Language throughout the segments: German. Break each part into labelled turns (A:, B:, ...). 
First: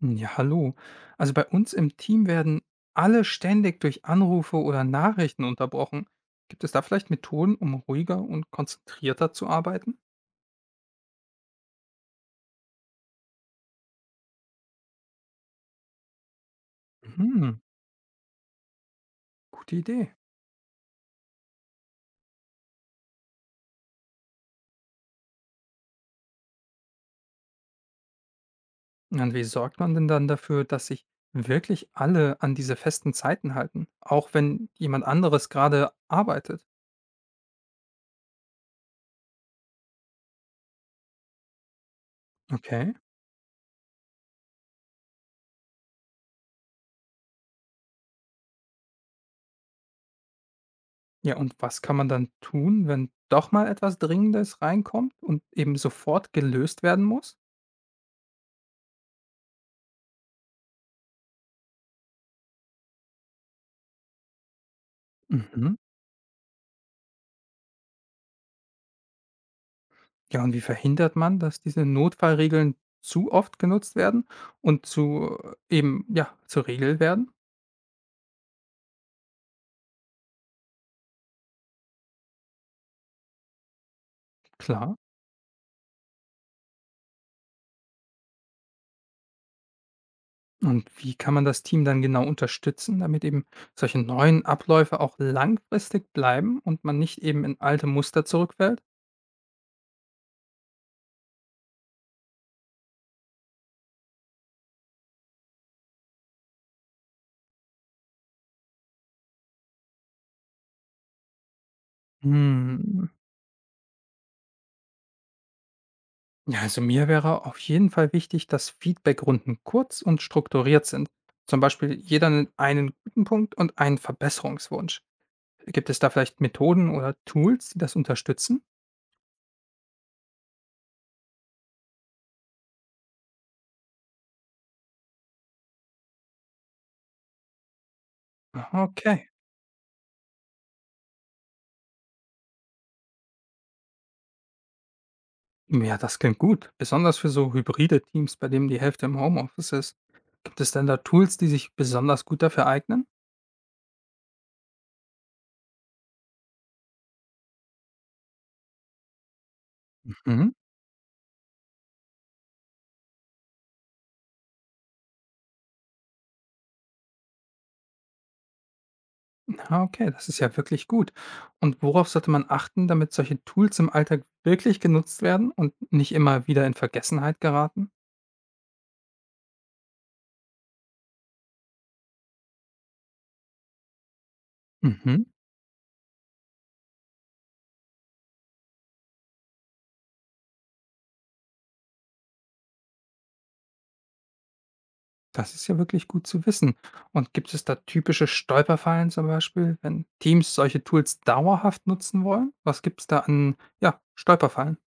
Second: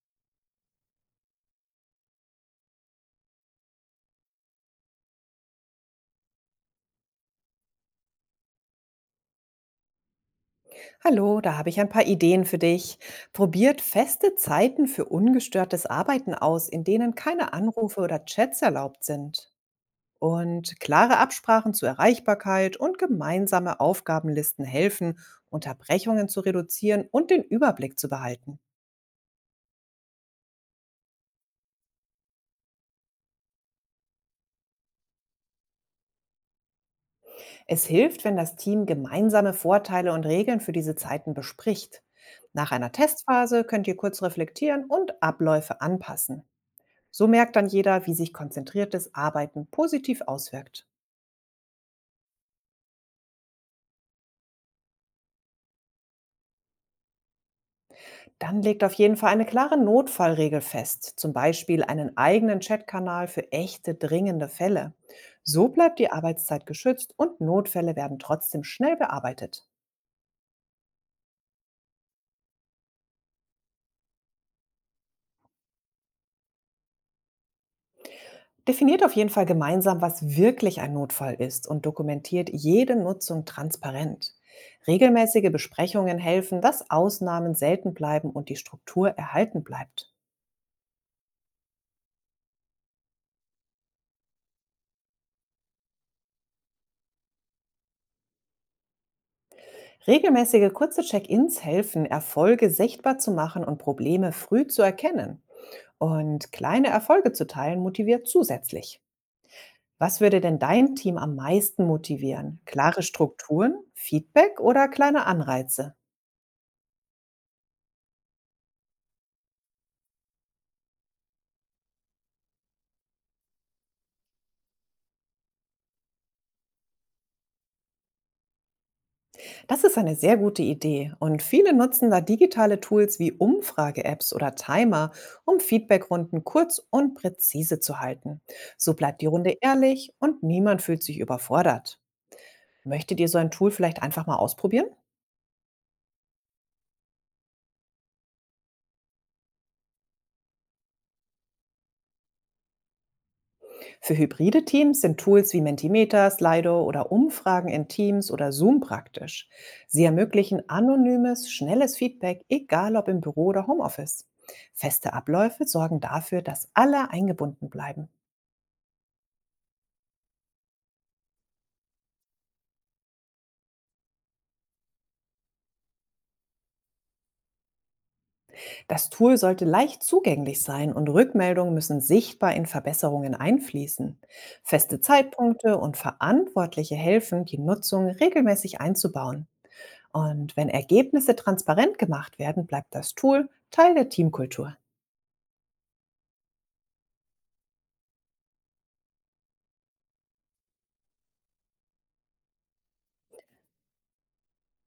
A: Hm, ja, hallo. Also bei uns im Team werden alle ständig durch Anrufe oder Nachrichten unterbrochen. Gibt es da vielleicht Methoden, um ruhiger und konzentrierter zu arbeiten?
B: Hallo, da habe ich ein paar Ideen für dich. Probiert feste Zeiten für ungestörtes Arbeiten aus, in denen keine
A: Hm,
B: Anrufe oder Chats erlaubt sind.
A: gute Idee.
B: Und klare Absprachen zur Erreichbarkeit und gemeinsame Aufgabenlisten helfen, Unterbrechungen zu reduzieren und den Überblick zu behalten.
A: Und wie sorgt man denn dann dafür, dass sich wirklich alle an diese festen Zeiten halten, auch wenn jemand anderes gerade arbeitet?
B: Es hilft, wenn das Team gemeinsame Vorteile und Regeln für diese Zeiten bespricht. Nach
A: Okay.
B: einer Testphase könnt ihr kurz reflektieren und Abläufe anpassen. So merkt dann jeder, wie sich konzentriertes Arbeiten positiv auswirkt.
A: Ja, und was kann man dann tun, wenn doch mal etwas Dringendes reinkommt und eben sofort gelöst werden muss?
B: Dann legt auf jeden Fall eine klare Notfallregel fest, zum Beispiel einen eigenen Chatkanal für echte dringende Fälle. So
A: Mhm.
B: bleibt die Arbeitszeit geschützt und Notfälle werden trotzdem schnell bearbeitet.
A: Ja, und wie verhindert man, dass diese Notfallregeln zu oft genutzt werden und zu eben ja, zur Regel werden?
B: Definiert auf jeden Fall gemeinsam, was wirklich ein Notfall ist und dokumentiert jede Nutzung transparent.
A: Klar.
B: Regelmäßige Besprechungen helfen, dass Ausnahmen selten bleiben und die Struktur erhalten bleibt.
A: Und wie kann man das Team dann genau unterstützen, damit eben solche neuen Abläufe auch langfristig bleiben und man nicht eben in alte Muster zurückfällt?
B: Regelmäßige kurze Check-ins helfen, Erfolge sichtbar zu machen und Probleme früh zu erkennen. Und kleine Erfolge zu teilen motiviert zusätzlich. Was würde denn dein Team am meisten motivieren? Klare
A: Hm.
B: Strukturen, Feedback oder kleine Anreize?
A: Ja, also mir wäre auf jeden Fall wichtig, dass Feedbackrunden kurz und strukturiert sind. Zum Beispiel jeder nennt einen guten Punkt und einen Verbesserungswunsch. Gibt es da vielleicht Methoden oder Tools, die das unterstützen?
B: Das ist eine sehr gute Idee und viele nutzen da digitale Tools wie Umfrage-Apps oder Timer, um Feedbackrunden kurz und präzise zu halten.
A: Aha,
B: So bleibt die
A: okay.
B: Runde ehrlich und niemand fühlt sich überfordert. Möchtet ihr so ein Tool vielleicht einfach mal ausprobieren?
A: Ja, das klingt gut. Besonders für so hybride Teams, bei denen die Hälfte im Homeoffice ist. Gibt es denn da Tools, die sich besonders gut dafür eignen?
B: Für hybride Teams sind Tools wie Mentimeter, Slido oder Umfragen in Teams oder Zoom praktisch. Sie
A: Mhm.
B: ermöglichen anonymes, schnelles Feedback, egal ob im Büro oder Homeoffice. Feste Abläufe sorgen dafür, dass alle eingebunden bleiben.
A: Ah, okay, das ist ja wirklich gut. Und worauf sollte man achten, damit solche Tools im Alltag wirklich genutzt werden und nicht immer wieder in Vergessenheit geraten?
B: Das Tool sollte leicht zugänglich sein und Rückmeldungen müssen sichtbar in Verbesserungen einfließen. Feste
A: Mhm.
B: Zeitpunkte und Verantwortliche helfen, die Nutzung regelmäßig einzubauen. Und wenn Ergebnisse transparent gemacht werden, bleibt das Tool Teil der Teamkultur.
A: Das ist ja wirklich gut zu wissen. Und gibt es da typische Stolperfallen zum Beispiel, wenn Teams solche Tools dauerhaft nutzen wollen? Was gibt es da an ja, Stolperfallen?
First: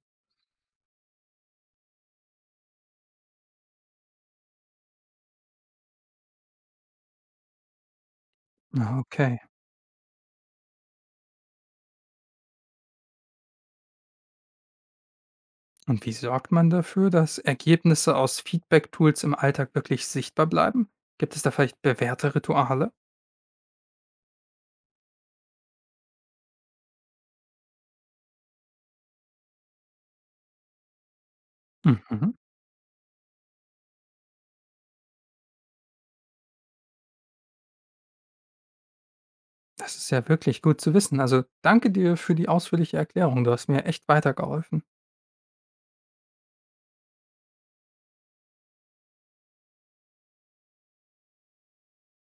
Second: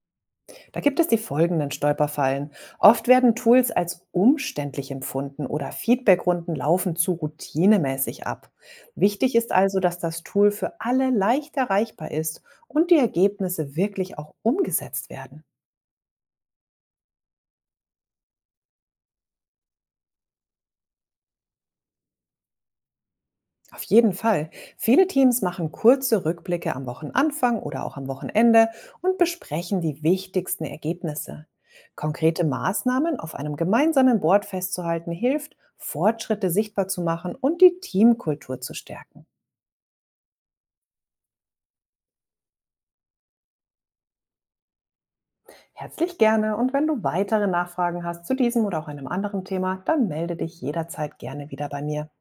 B: Da gibt es die folgenden Stolperfallen. Oft werden Tools als umständlich empfunden oder Feedbackrunden laufen zu routinemäßig ab.
A: Ah,
B: Wichtig
A: okay.
B: ist also, dass das Tool für alle leicht erreichbar ist und die Ergebnisse wirklich auch umgesetzt werden.
A: Und wie sorgt man dafür, dass Ergebnisse aus Feedback-Tools im Alltag wirklich sichtbar bleiben? Gibt es da vielleicht bewährte Rituale?
B: Auf jeden Fall. Viele Teams machen kurze Rückblicke am Wochenanfang oder auch am Wochenende und besprechen die wichtigsten Ergebnisse.
A: Mhm.
B: Konkrete Maßnahmen auf einem gemeinsamen Board festzuhalten hilft, Fortschritte sichtbar zu machen und die Teamkultur zu stärken.
A: Das ist ja wirklich gut zu wissen. Also danke dir für die ausführliche Erklärung. Du hast mir echt weitergeholfen.
B: Herzlich gerne und wenn du weitere Nachfragen hast zu diesem oder auch einem anderen Thema, dann melde dich jederzeit gerne wieder bei mir.